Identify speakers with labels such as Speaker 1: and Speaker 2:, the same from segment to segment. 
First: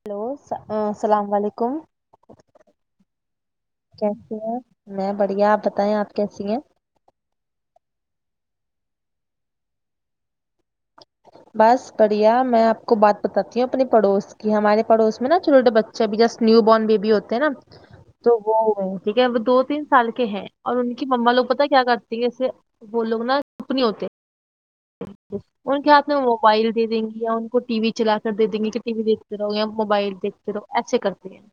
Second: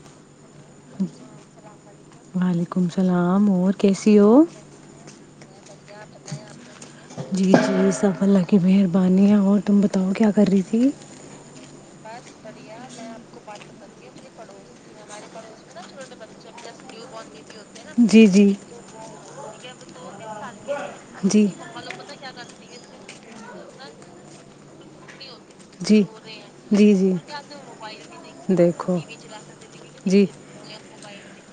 Speaker 1: Hello السلام علیکم
Speaker 2: وعلیکم السلام اور کیسی ہو
Speaker 1: بڑھیا آپ بتائیں آپ کیسی ہیں
Speaker 2: جی جی سب اللہ کی مہربانی ہے اور تم بتاؤ کیا کر رہی تھی
Speaker 1: بس بڑھیا میں آپ کو بات بتاتی ہوں اپنے پڑوس کی ہمارے پڑوس میں نا چھوٹے بچے بھی جسٹ نیو بورن بیبی ہوتے ہیں نا
Speaker 2: ان
Speaker 1: تو
Speaker 2: کو بچے نا
Speaker 1: وہ ٹھیک ہے وہ دو دن سال کے ہے اور ان کی مما کو
Speaker 2: رو
Speaker 1: پتہ ہے کیا کرتی ہے اس سے وہ لوگ نہیں ہوتے [unintelligible]
Speaker 2: رہے
Speaker 1: موبائل دے دیں گے ان کو ٹی وی چلا کر دے دیں
Speaker 2: ٹی
Speaker 1: گے کتنی موبائل دیکھتے رہو ایسے کرتے ہیں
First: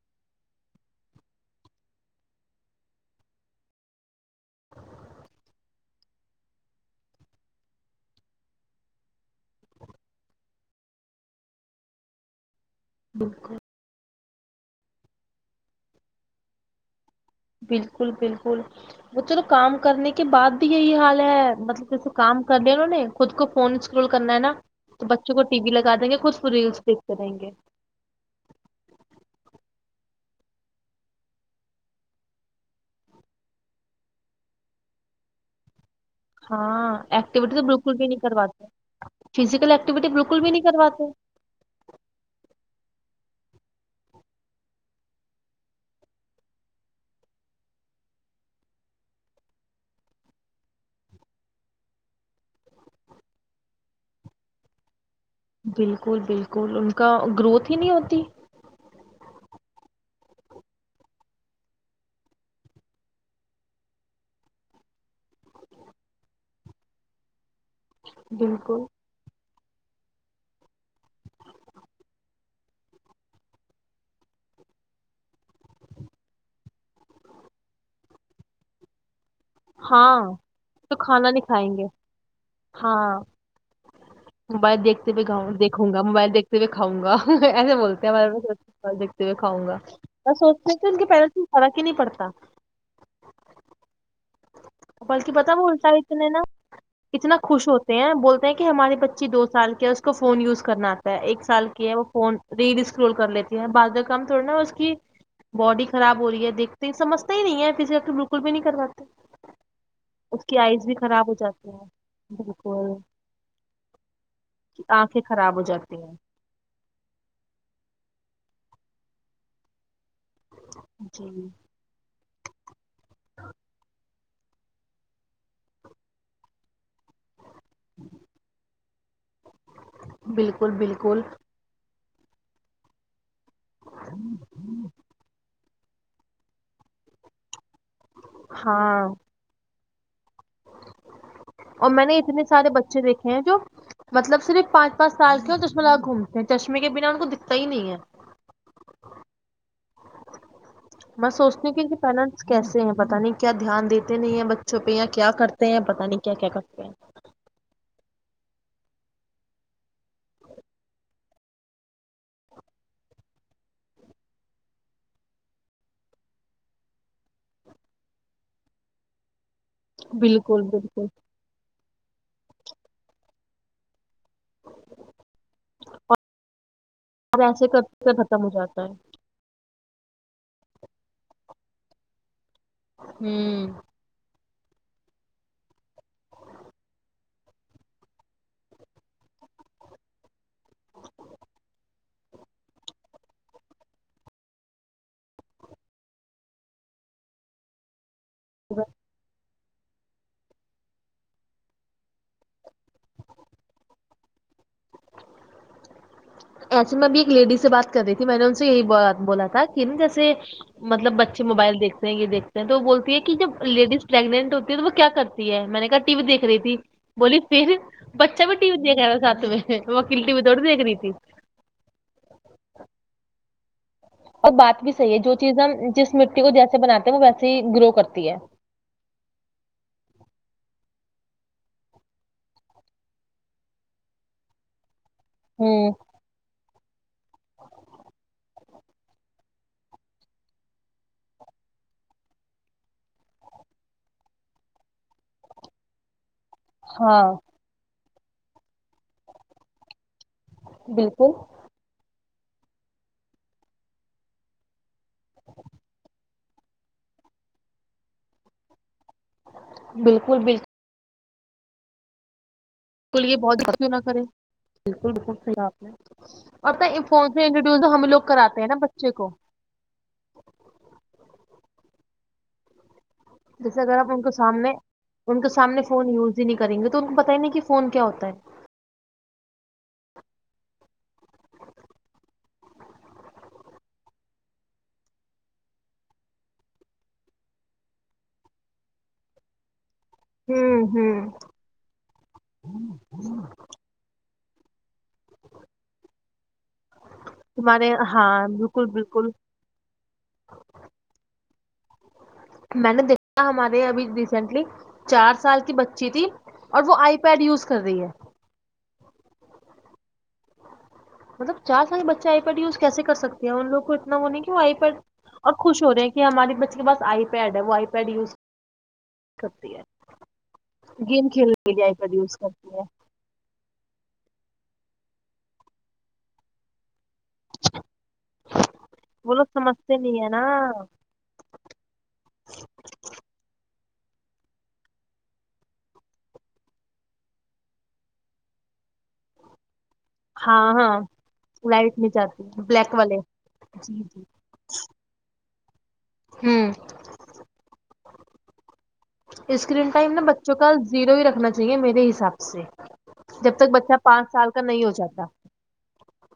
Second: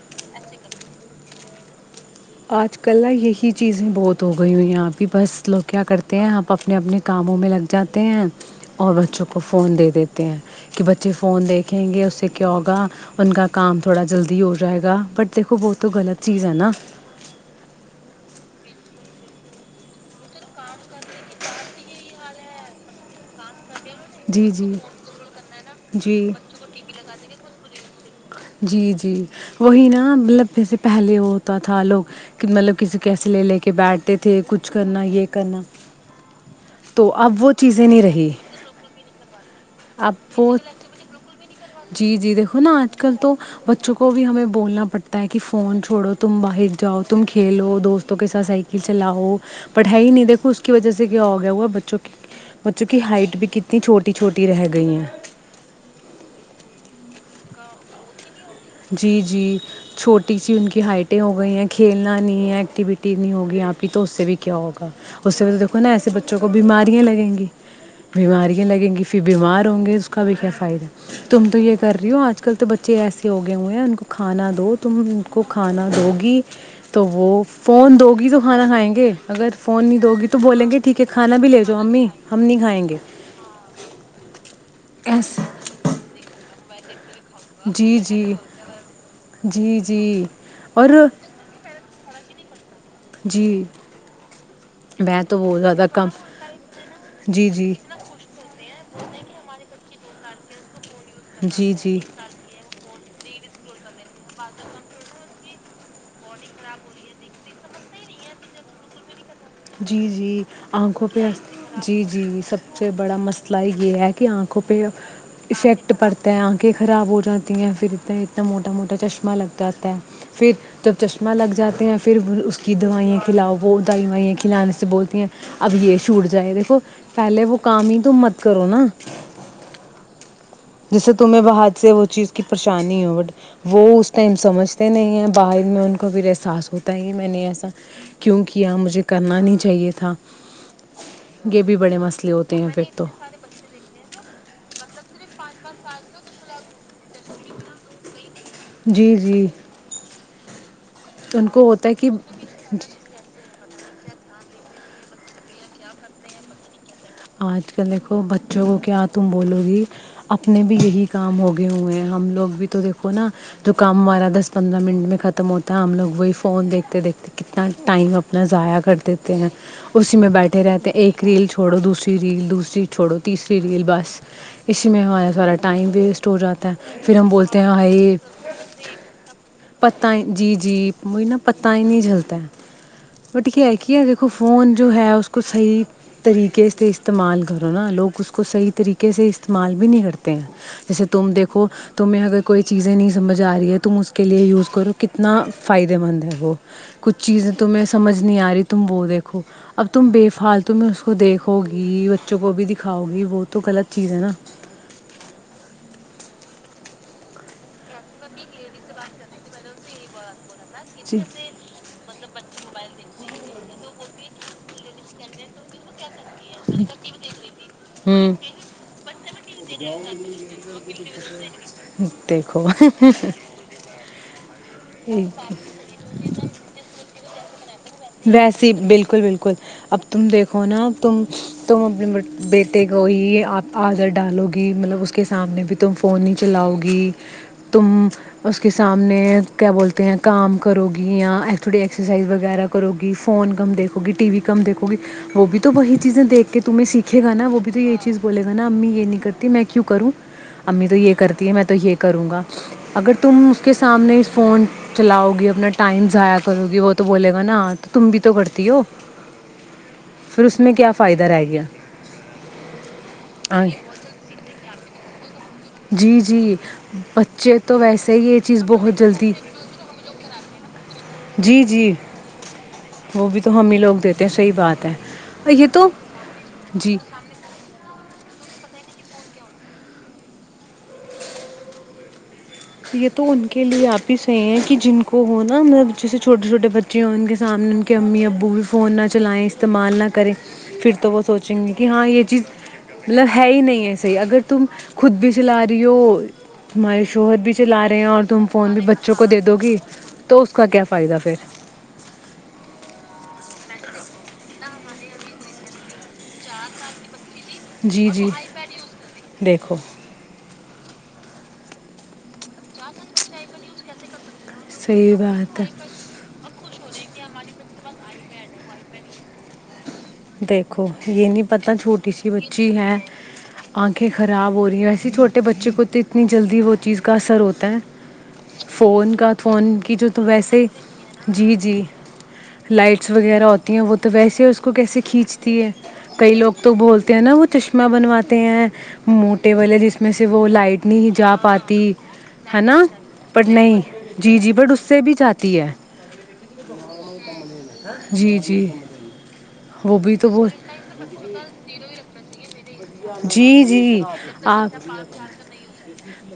Speaker 2: آج کل یہی چیزیں بہت ہو گئی یہاں پہ بس لوگ کیا کرتے ہیں آپ اپنے اپنے کاموں میں لگ جاتے ہیں اور بچوں کو فون دے دیتے ہیں کہ بچے فون دیکھیں گے اس سے کیا ہو
Speaker 1: ہیں
Speaker 2: فن کا کام تھوڑا جلدی ہو جائے گا پر دیکھو وہ تو غلط چیز ہے نا
Speaker 1: بالکل بالکل وہ چلو کام کرنے کے بعد بھی یہی حال ہے مطلب جیسے کام کر دیا انہوں نے خود کو فون سے فل کرنا ہے
Speaker 2: جی
Speaker 1: نا
Speaker 2: جی
Speaker 1: تو بچوں کو ٹی وی لگا دیں گے
Speaker 2: جی
Speaker 1: خود فری اس کریں گے
Speaker 2: یہاں تو وہی نا مطلب جیسے پہلے ہوتا تھا لوگ کہ مطلب کسی کیسی لے لے کے بیٹھتے تھے کچھ کرنا یہ کرنا
Speaker 1: ہاں
Speaker 2: تو اب وہ
Speaker 1: ایکٹیوٹیز
Speaker 2: چیزیں
Speaker 1: بالکل بھی نہیں
Speaker 2: رہی
Speaker 1: کرواتے فزیکل ایکٹیوٹی
Speaker 2: اب
Speaker 1: بالکل بھی
Speaker 2: وہ
Speaker 1: نہیں کرواتے
Speaker 2: جی جی دیکھو نا آج کل تو بچوں کو بھی ہمیں بولنا پڑتا ہے کہ فون چھوڑو تم باہر جاؤ تم کھیلو دوستوں کے ساتھ ائی سائیکل چلاؤ پڑھا ہی نہیں دیکھو اس کی وجہ سے کہ بچوں کی بچوں کی ہائٹ بھی کتنی چھوٹی چھوٹی رہ گئی ہیں
Speaker 1: بالکل بالکل ان کا گروتھ ہی نہیں ہوتی
Speaker 2: جی جی چھوٹی سی ان کی ہائٹیں ہو گئی ہیں کھیلنا نہیں ہے ایکٹیوٹی نہیں ہوگی اپ کی تو اس سے بھی کیا ہوگا اس سے بھی دیکھو نا ایسے بچوں کو بیماری لگیں گی بیماریاں
Speaker 1: بالکل
Speaker 2: لگیں گی پھر بیمار اس کا بھی کیا فائدہ ہے تم تو یہ کر رہی ہو اج کل تو بچے ایسے کے ہوگئے ہوئے ہیں ان کو کھانا دو تم ان کو کھانا دو گی تو وہ فون دو گی تو کھانا کھائیں گے اگر فون نہیں دو
Speaker 1: ہاں
Speaker 2: گی تو بولیں گے
Speaker 1: تو
Speaker 2: ٹھیک ہے کھانا
Speaker 1: نہیں
Speaker 2: بھی لے جو
Speaker 1: کھائیں گے
Speaker 2: امی ہم نہیں کھائیں گے
Speaker 1: ہاں موبائل دیکھتے ہوئے
Speaker 2: ایس
Speaker 1: کھاؤں دیکھوں گا موبائل دیکھتے ہوئے کھاؤں گا اگے بولتے ہیں دیکھتے ہوئے کھاؤں گا
Speaker 2: جی جی
Speaker 1: بس اس میں سے
Speaker 2: اور
Speaker 1: ان کے پیر فرق ہی نہیں پڑتا
Speaker 2: جی میں
Speaker 1: بلک
Speaker 2: تو
Speaker 1: پتا
Speaker 2: بہت زیادہ
Speaker 1: وہٹا
Speaker 2: کم
Speaker 1: اتنے نا اتنا
Speaker 2: جی
Speaker 1: خوش
Speaker 2: جی
Speaker 1: ہوتے ہیں بولتے ہیں کہ ہماری بچی دو سال کی فونیوز کرنا آتا ایک سال
Speaker 2: جی
Speaker 1: کی ہے
Speaker 2: جی
Speaker 1: وہ فون ریڈ رول کر لیتی ہیں بع کام تھوڑ نا اس کی باڈی خراب ہو رہی ہے دیکھتے ہی سمجھ ہی نہیں ہے فزیکل ایکٹیویٹی بالکل بھی نہیں کر پاتے
Speaker 2: جی جی آنکھوں
Speaker 1: خراب
Speaker 2: پہ
Speaker 1: ہو جاتی
Speaker 2: جی جی
Speaker 1: ہیں
Speaker 2: سب سے
Speaker 1: بالکل
Speaker 2: بڑا مسئلہ یہ ہے کہ آنکھوں پہ
Speaker 1: آنکھیں خراب ہو
Speaker 2: افیکٹ
Speaker 1: جاتی ہیں
Speaker 2: پڑتا ہے آنکھیں خراب ہو جاتی ہیں پھر اتنا اتنا موٹا موٹا چشمہ لگ جاتا ہے پھر جب
Speaker 1: جی
Speaker 2: چشمہ لگ جاتے ہیں پھر کی دوائیںں کلاف وہ دوائیائیں کھلانے سے بولتی ہیں اب یہ چھوٹ جائے دیکھو پہلے وقام ہی تو مت کرو نا
Speaker 1: بالکل
Speaker 2: جیسے
Speaker 1: بالکل
Speaker 2: تمہیں بات سے وہ چیز کی پریشانی ہو وہ اس ٹائم سمجھتے نہیں ہیں باہر میں ان کو کبیر احساس ہوتا ہے میں نے ایسا کیونکہ ہاں مجھے کرنا نہیں چاہیے تھااں
Speaker 1: اور میں نے اتنے
Speaker 2: ہوتے ہیں
Speaker 1: سارے
Speaker 2: پھر
Speaker 1: بچے
Speaker 2: تو
Speaker 1: دیکھے ہیں جو مطلب صرف پانچ پس سال کے اور چشمہ لاکھ گھومتے ہیں چشمے کے بنا ان کو دکھتا ہی نہیں ہے
Speaker 2: جی جی
Speaker 1: میں
Speaker 2: کو
Speaker 1: سوچتی کہ
Speaker 2: ہوتا ہے
Speaker 1: ان پیرنٹس کیسے ہیں پتہ نہیں کیا دھیان دیتے تے نہیں ہیں بچوں پہ کیا کرتے ہیں پتا نہیں کیا کیا کرتے ہیں
Speaker 2: آج کل دیکھو بچوں کو کیا تم بولو گی اپنے بھی یہی کام ہوگے ہوئے ہیں ہم لوگ بھی تو دیکھو نا جو کام ہمارا دس پندرہ منٹ میں ختم ہوتا ہے ہم لوگ وہی فون دیکھتے دیکھتے کتنا ٹائم اپنا ضائع کر دیتے ہیں اسی میں
Speaker 1: بالکل
Speaker 2: بیٹھے رہتے ہیں
Speaker 1: بالکل
Speaker 2: ایک ریل چھوڑو دوسرا ری ریل دوسری چھوڑو تیسری ریل بس اسی میں ہم سارا ٹائم بھی اسٹ ہو جاتا ہے پھر ہم
Speaker 1: اور
Speaker 2: بولتے
Speaker 1: ایسے
Speaker 2: ہیں
Speaker 1: کرتے
Speaker 2: بھائی
Speaker 1: کرتے ختم ہو جاتا ہے
Speaker 2: پت جی جی وہی نا پت ہی نہیں جلتا ہے وہٹ
Speaker 1: ہوں
Speaker 2: کیا کی ہے دیکھو فون جو ہے اس کو صحیح طریقے سے استعمال کرو نا لوگ اس کو صحیح طریقے سے استعمال بھی نہیں کرتے ہیں جیسے تم دیکھو تمیں اگر کوئی چیزیں نہیں سمجھ آ رہی ہے تم اس کے لیے یز کرو کتنا فائدے مند ہے وہ کچھ چیز ت سج نی آیاری تمبو دیکھو اب تم بے فالتم اس کو دیکھو گے بچوں کو بھی دکھاؤ گی وہ تو غلط چیز ہے نا
Speaker 1: ایسے میں اب ایک لیڈی سے بات کر رہی تھی میں نے ان سے یہی بولا تھا کہ نا جیسے مطلب
Speaker 2: جی
Speaker 1: بچے موبائل دیکھ ہیں یہ دیکھتے تو وہ بولتی ہے کہ جب لیڈیز پریگنٹ ہوتی ہے تو وہ کیا کرتی ہے میں نے کہ ٹی وی دیکھ رہی تھی بولی پھر بچہ بھی ٹی وی دیکھ رہا تھا ساتھ میں وہ کلٹی بھی دورڑد د ایک ریتی
Speaker 2: [inaudible]
Speaker 1: اور بات بھی صحیح ہے جو
Speaker 2: دیکھو
Speaker 1: چیزیں ہم جس مٹی کو جیسے بنات ہیں وہ ویسے [inaudible]
Speaker 2: ویسے ہی بالکل بالکل اب تم دیکھو نا تم تم اپنے بیٹے کو ہی آدر ڈالو گی مطلب اس کے سامنے بھی
Speaker 1: ہوں
Speaker 2: تم فون ہی چلاؤ گی [inaudible] تم کے سامنے کیا بولتے ہیں کام کرو گی یا تھوڑی ایکسرسائز وغیرہ کرو گی فون کم دیکھو گی ٹی وی کم دیکھو گی وہ بھی تو وہی چیزیں دیکھ کہ تمہیں سیکھے
Speaker 1: ہاں
Speaker 2: گا وہ بھی تو یہ چیز بولے گ نا امی یہ نہیں کرتی میں کیوں کروں امی تو یہ
Speaker 1: بالکل
Speaker 2: کرتی ہے میں تو یہ کروں گا اگر تم اس کے سامنے فون چلاؤ گی اپنا ٹائم ضائع کرو گی وہ تو بولے نا تو تم بھی تو کرتی ہو
Speaker 1: بالکل
Speaker 2: پھر اس میں
Speaker 1: بالکل
Speaker 2: کیا فائدہ رہے گا [inaudible]
Speaker 1: [inaudible]
Speaker 2: جی جی
Speaker 1: اور پتہ ہے فون سے
Speaker 2: بچے تو
Speaker 1: انٹروڈیوس ہم
Speaker 2: ویسے
Speaker 1: لوگ
Speaker 2: ہی یہ
Speaker 1: کراتے
Speaker 2: چیز
Speaker 1: ہیں نا
Speaker 2: بہت
Speaker 1: بچے کو
Speaker 2: جلدی جی جی وہ بھی تو ہم ہی
Speaker 1: جیسے
Speaker 2: لوگ
Speaker 1: اگر آپ ان
Speaker 2: دیتے
Speaker 1: کو
Speaker 2: ہیں صحیح
Speaker 1: سامنے
Speaker 2: بات ہے
Speaker 1: ان کے
Speaker 2: یہ
Speaker 1: سامنے
Speaker 2: تو
Speaker 1: فون یوز ہی نہیں کریں گے تو
Speaker 2: جی
Speaker 1: ان کو پت ہی نہیں کہ فون کیا ہوتا ہے
Speaker 2: یہ تو ان کے لیے آپ ہی صحیح ہیں کہ جن کو ہو ن مطلب جیسے چھوٹے چھوٹے بچے ہوں ان کے سامنے ان کے امی ابو بھی فون نہ چلائیں استعمال نہ کریں
Speaker 1: ہوں
Speaker 2: پھر تو
Speaker 1: ہوں
Speaker 2: وہ سوچیں گے کہ ہاں یہ چیز مطلب ہے ہی نہیں ہے صحی اگر تم خود بھی چلا رہی ہو تارے شوہر بھی چلا
Speaker 1: ہمارے
Speaker 2: رہے ہیں اور
Speaker 1: ہاں
Speaker 2: تم فون بھی
Speaker 1: بالکل
Speaker 2: بچوں کو
Speaker 1: بالکل
Speaker 2: دے دو گی تو اس کا کیا فائدہ پھر
Speaker 1: میں نے دیکھا ہمارے ابھی ریسینٹلی چار سال کی بچی تھی اور وہ آئی پیڈ یز کر رہی
Speaker 2: جی
Speaker 1: ہے
Speaker 2: جی دیکھو
Speaker 1: مطلب چار سال بچے آئی پٹی اس کیسے کر سکتے ہیں ان لوگ کو اتنا وہ نہیں آ پر
Speaker 2: صحیح
Speaker 1: اور
Speaker 2: بات ہے
Speaker 1: خوش ہو رہے ہیں کہ ہماراری بچے اس کے پاس آئی پیڈ ہے وہ آئی پیڈ یوز کرتی ہے
Speaker 2: دیکھو
Speaker 1: گیم
Speaker 2: یہ نہیں
Speaker 1: کھیلنے کے
Speaker 2: پتا
Speaker 1: لیے آئی
Speaker 2: چھوٹی
Speaker 1: پیڈ
Speaker 2: سی
Speaker 1: یوز کرتی
Speaker 2: بچی ہے انکھیں خراب ہو رہی ہے ویسے چھوٹے بچے کو تو اتنی جلدی وہ چینز کا اثر ہوتا ہے فون کا
Speaker 1: وہ لوگ
Speaker 2: فون کی
Speaker 1: سمجھتے
Speaker 2: جو
Speaker 1: نہیں
Speaker 2: تو
Speaker 1: ہے نا
Speaker 2: ویسے جی جی لائٹس وغیرہ ہوتی ہیں وہ تو تو ویسے اس کو کیسے کھینچتی ہے کئی لوگ تو بولتے ہیں نا وہ چشمہ بنواتے ہیں موٹے والے جس میں میں سے وہ
Speaker 1: ہاں
Speaker 2: لائٹ
Speaker 1: ہاں
Speaker 2: نہیں جا پاتی
Speaker 1: لائٹ میں جاتی
Speaker 2: ہے نا
Speaker 1: بلیک والے
Speaker 2: بٹ نہیں جی جی بٹ اس سے بھی جاتی ہوتی ہے
Speaker 1: ہوں
Speaker 2: [inaudible] جی جی
Speaker 1: اسکرین
Speaker 2: وہ
Speaker 1: ٹائم
Speaker 2: بھی
Speaker 1: نا
Speaker 2: تو وہ
Speaker 1: بچوں کا زیرو ہی رکھنا چاہیے میرے حصاب سے جب
Speaker 2: جی
Speaker 1: تک بچہ
Speaker 2: جی
Speaker 1: پانچ سال کا نہیں ہو جاتا
Speaker 2: آپ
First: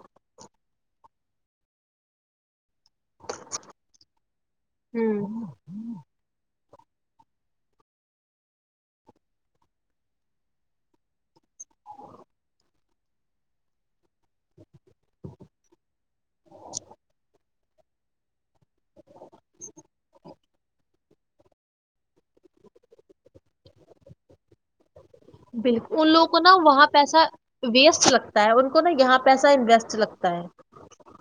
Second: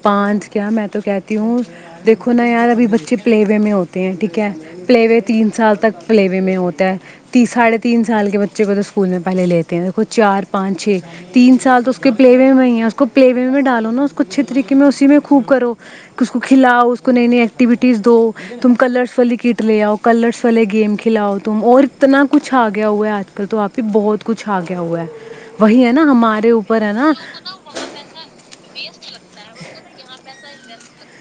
Speaker 2: پانچ کیا میں تو کہتی ہوں دیکھو نا یار ابھی بچے پلے وے میں ہوتے ہیں ٹھیک ہے پلے وے
Speaker 1: ہوں
Speaker 2: تین سال تک پل وے میں ہوتے تین ساڑھے تین سال کے بچے کو تو اسکول میں پہلے لیتے ہیں دیکھو چار پانچ چھ تین سال تو اس کے پلے وے میں ہی ہے اس کو پلے وے میں ڈالو نا اس کو اچھے طریقے میں اسی میں خوب کرو کہ اس کو کھلاؤ اس کو نئی نئی ایکٹیوٹیز دو تم کلرس والی کٹ لے آؤ کلرس والے گیم کھلاؤ تم اور اتنا کچھ آگ گیا ہوا ہے آج کل تو آپ بھی ہی بہت کچھ آ گیا ہوا ہے وہی ہے
Speaker 1: بالکل
Speaker 2: نا
Speaker 1: ان لوگوں کو
Speaker 2: ہمارے
Speaker 1: نا
Speaker 2: اوپر
Speaker 1: وہاں
Speaker 2: ہے نا
Speaker 1: پیسہ ویسٹ لگتا ہے ان کو نا یہاں پیسہ انویسٹ لگتا ہے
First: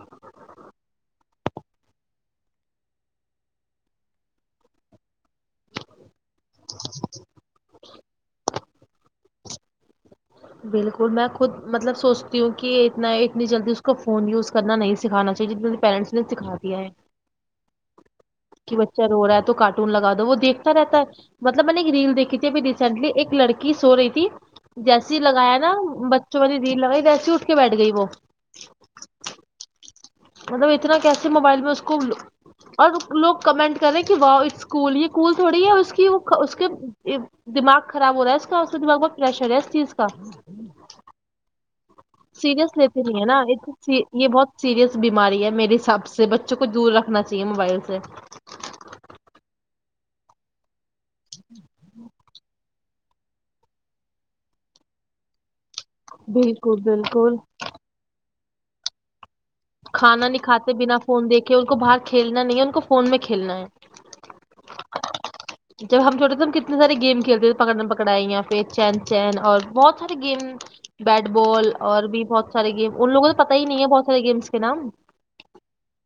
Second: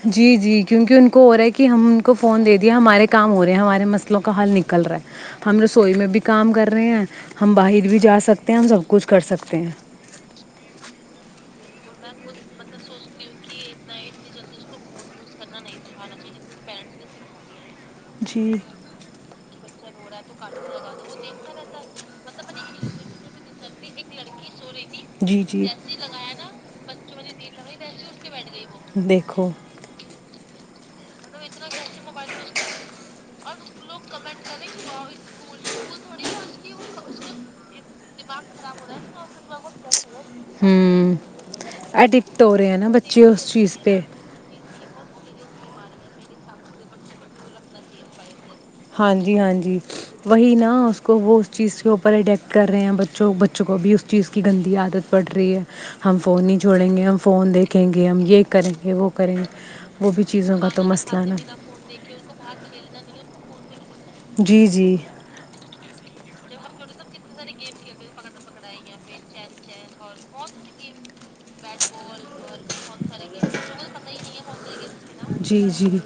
Speaker 2: ہے۔ جی جی کیونکہ ان ہو رہا ہے کہ ہم ان کو فون دے دیا ہمارے کام ہو رہے ہیں ہمارے مسلوں کا حل نکل رہا ہے ہم رسوئی میں بھی کام کر رہے ہیں ہم باہر بھی جا سکتے ہیں ہم سب کچھ کر سکتے ہیں
Speaker 1: بالکل میں خود مطلب سوچتی ہوں کہ اتنا اتنی جلدی اسس کو فون یوز کرنا نہیں سکھانا چاہیے جتنی جلدی پیرنٹس نے سکھا دیا ہے
Speaker 2: جی
Speaker 1: کہ بچہ رو رہا ہے تو کاٹ لگا دو وہ دیکھتا رہتا ہے مطلب میں نے ایک ریل دیکھی بھی ریسنٹلی ایک لڑکی کی سو رہی تھی
Speaker 2: جی
Speaker 1: لگایا
Speaker 2: جی
Speaker 1: نا
Speaker 2: جیسے
Speaker 1: بچوں والی ریل لگائی تو ایسی اٹھ کے بیٹھ گئی وہ
Speaker 2: وہ دیکھو
Speaker 1: مطلب اتنا کیا موبائل میں اس کو اور لوگ کمنٹ کریں کہ واؤ کول یہ کوول تھوڑی ہے اس کی کہ وہ اس کے دماغ خراب ہو رہا ہے دماغ بہت پریشر ہے اس چیز کا
Speaker 2: ہوں اڈکٹ ہو رہے
Speaker 1: سیریس
Speaker 2: ہیں نا
Speaker 1: لیتے نہیں
Speaker 2: بچے
Speaker 1: ہے نا
Speaker 2: اس چیز پہ
Speaker 1: یہ بہت سیریس بیماری ہے میرے حساب سے بچوں کو دور رکھنا چاہیے موبائل سے
Speaker 2: ہاں جی ہاں جی وہی نا کو وہ اس چیز کے اوپر اڈیک کر رہے ہیں بچوں بچوں کو بھی اس چیز کی گندی عادت پڑ رہی ہے ہم فون ہی
Speaker 1: بالکل
Speaker 2: چھوڑیں گے ہم
Speaker 1: بالکل
Speaker 2: فون دیکھیں گے ہم یہ کریں گے وہ کریں گے وہ بھی
Speaker 1: کھانا نہیں
Speaker 2: چیزوں کا
Speaker 1: کھاتے
Speaker 2: تو
Speaker 1: بنا
Speaker 2: مسئلہ
Speaker 1: فون
Speaker 2: نا
Speaker 1: دیکھ کے ان کو باہر کھیلنا نہیں ہے ان کو فون میں کھیلنا ہے
Speaker 2: جی جی
Speaker 1: جب ہم چھوٹے تھے ہم کتنے سارے گیم کھیلتے تھے پکڑنے پکڑ یااں پہ چین چین اور بہت سارے گیم بیٹ بال اور بھی بہت سارے گیم ان لوگوں تو پت ہی نہیں ہے بہت سارے گیمس نام
Speaker 2: جی جی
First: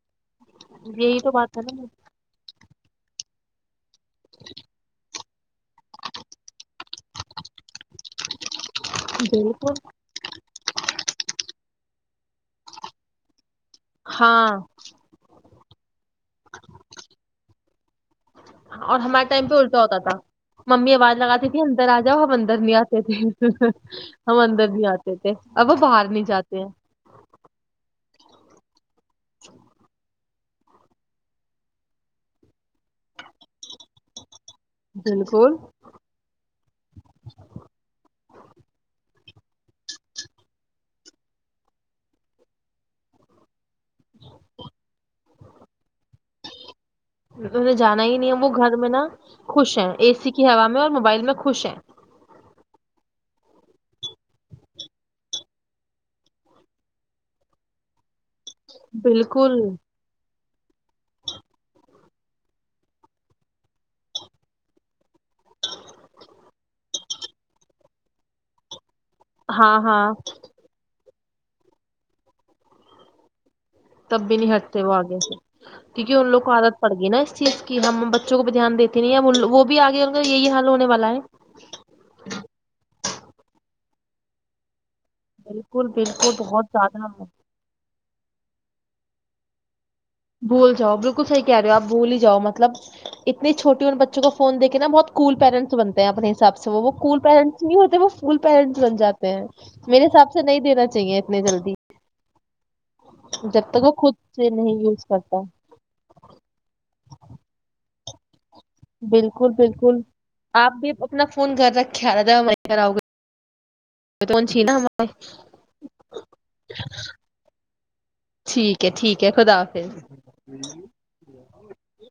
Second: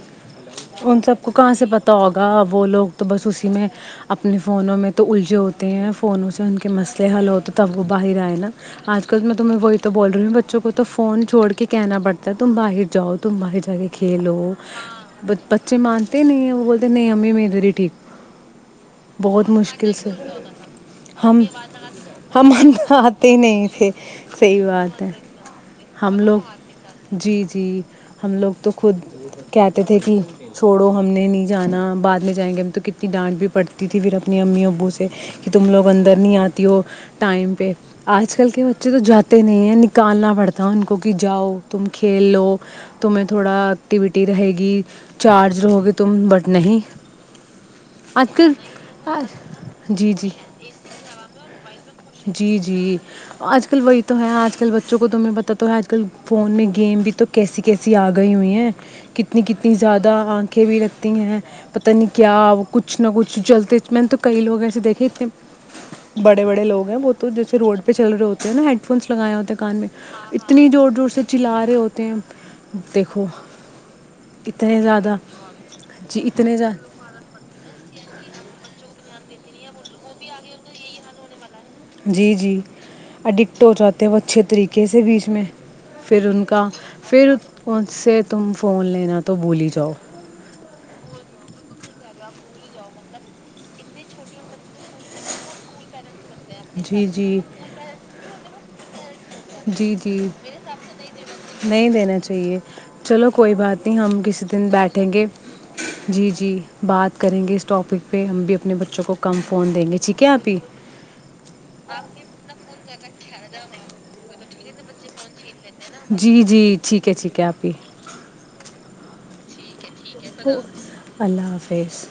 Speaker 2: ان سب
Speaker 1: یہی
Speaker 2: کو
Speaker 1: تو
Speaker 2: کہاں
Speaker 1: بات ہے
Speaker 2: سے
Speaker 1: نا
Speaker 2: پتا ہوگا وہ لوگ تو بس اسی کہ میںیں [unintelligible] اپنے فونوں میں تو الٹی جو ہوتے ہیں فونوں سے ان کے مسئلے حل ہوتے تب وہ باہر آئے نا آج کل میں تمہ
Speaker 1: بالکل
Speaker 2: وہی تو بول رہی ہوں بچوں کو تو فون چھڑ کے کہنا پڑتا ہے تم باہر جاؤ تم باہر جا کے کھیلو
Speaker 1: ہاں
Speaker 2: [unintelligible] چ مانتے نہیں وہ بولتے نہیں امی م تری ٹھیک
Speaker 1: اور ہمارے ٹائم
Speaker 2: بہت
Speaker 1: پہ الٹا
Speaker 2: مشکل
Speaker 1: ہوتا
Speaker 2: سے
Speaker 1: تھا ممی آواز
Speaker 2: ہم
Speaker 1: لگاتی ت اندر آ جاؤ ہم اندر نہیں آتے تھے
Speaker 2: نہیں
Speaker 1: ہم
Speaker 2: صحیح
Speaker 1: اندر نہیں
Speaker 2: بات
Speaker 1: آتے
Speaker 2: ہے
Speaker 1: تھے اب باہر
Speaker 2: ہم
Speaker 1: نہیں
Speaker 2: لوگ
Speaker 1: جاتے ہیں
Speaker 2: جی جی ہم لوگ تو خود کہتے تھے کہ چھوڑو ہم نے نہیں جانا بعد میں جائیں گے ہم تو کتنی ڈانٹ بھی پڑتی تھی پھر اپنی امی ابو سے کہ
Speaker 1: بالکل
Speaker 2: تم لوگ اندر نہیں آتی ہو ٹائم پہ آج کل کے بچے تو جاتے تے نہیں نکالنا پڑتا ان کو کہ جاؤ تم کھیل لو تمہیں تھوڑا ایکٹیویٹی رہے گی چارج رہو گے تم بٹ نہیں
Speaker 1: انہیں جانا ہی نہیں
Speaker 2: آج
Speaker 1: ہے وہ
Speaker 2: کل
Speaker 1: گھر میں نا خوش ہیں
Speaker 2: جی
Speaker 1: اے
Speaker 2: جی
Speaker 1: سی کی ہوا میں اور موبائل میں خوش ہیں
Speaker 2: جی جی آج کل وہی تو آجل بچوں کو تمہیں پ تو آج کل فون میں گیم بھی تو کیسی کیسی آ گئی ہوئی ہیں ہیں کتنی
Speaker 1: بالکل
Speaker 2: کتنی زیادہ آنکھیں بھی لگتی ہیں پتہ نہیں کیا کیا کچھ نہ کچھ چلتے میں نے تو کئی لوگ ایسے دیکھے تھے بڑے بڑے لوگ ہیں بہت تو جیسے روڈ پہ چل رہ ہوتے نا ہیڈ فونس لگاائے ہوتے کان
Speaker 1: ہاں
Speaker 2: میں
Speaker 1: ہاں
Speaker 2: نی زور زور سے چلا رہے ہوتے ہیں دیکھو
Speaker 1: تب بھی نہیں
Speaker 2: اتنے
Speaker 1: ہٹتے وہ
Speaker 2: زیادہ
Speaker 1: آگے سے کیونکہ
Speaker 2: جی
Speaker 1: ان لوگ کو
Speaker 2: اتنے زیادہ
Speaker 1: عادت پڑ گی نا اس چیز کی ہم بچوں کو بھی دھیان دیتے دت وہ بھی آگے ان کا یہی حال ہونے والا ہے
Speaker 2: جی جی اڈکٹ ہو جاتے وہ اچھے طریقے کیسے بیچ میں
Speaker 1: بالکل
Speaker 2: پھر
Speaker 1: بالکل
Speaker 2: ان
Speaker 1: بہت
Speaker 2: کا
Speaker 1: زیادہ
Speaker 2: پھر ان سے تم فون لینا تو بھولی ہی جاؤ
Speaker 1: بھول جاؤ بالکل صحی کہہ رہے ہو آپ بول ہیاؤ مطلب اتنی چھوٹی اننے بچوں کو فون دیک کے نا بہت کول پیرنٹس بنتے ہیں اپنے حساب سے وہ
Speaker 2: جی
Speaker 1: کول
Speaker 2: جی
Speaker 1: پینٹس نہیں ہوتے وہ فول پینٹس بن جاتے
Speaker 2: جی
Speaker 1: میرے
Speaker 2: جی
Speaker 1: حساب سے نہیں دینا چاہیے اتنی جلدی
Speaker 2: تی [unintelligible] چلو کوئی
Speaker 1: جب تک
Speaker 2: بات
Speaker 1: وہ
Speaker 2: نہیں
Speaker 1: خود
Speaker 2: ہم کسی
Speaker 1: سے
Speaker 2: دن
Speaker 1: نہیں یوز
Speaker 2: بیٹھیں گے
Speaker 1: کرتا
Speaker 2: جی جی بات کریں گے اس ٹاپک پہ پ ہمب
Speaker 1: بالکل بالکل آپ بھی اپنا فون گھر رکھے رہا تھا آؤ گ توھی نا ہمارے
Speaker 2: جی جی ٹھیک ہے ٹھیک ہے آپ ہی
Speaker 1: اھ ٹھیک ہے خدافظ
Speaker 2: اللہ حافظ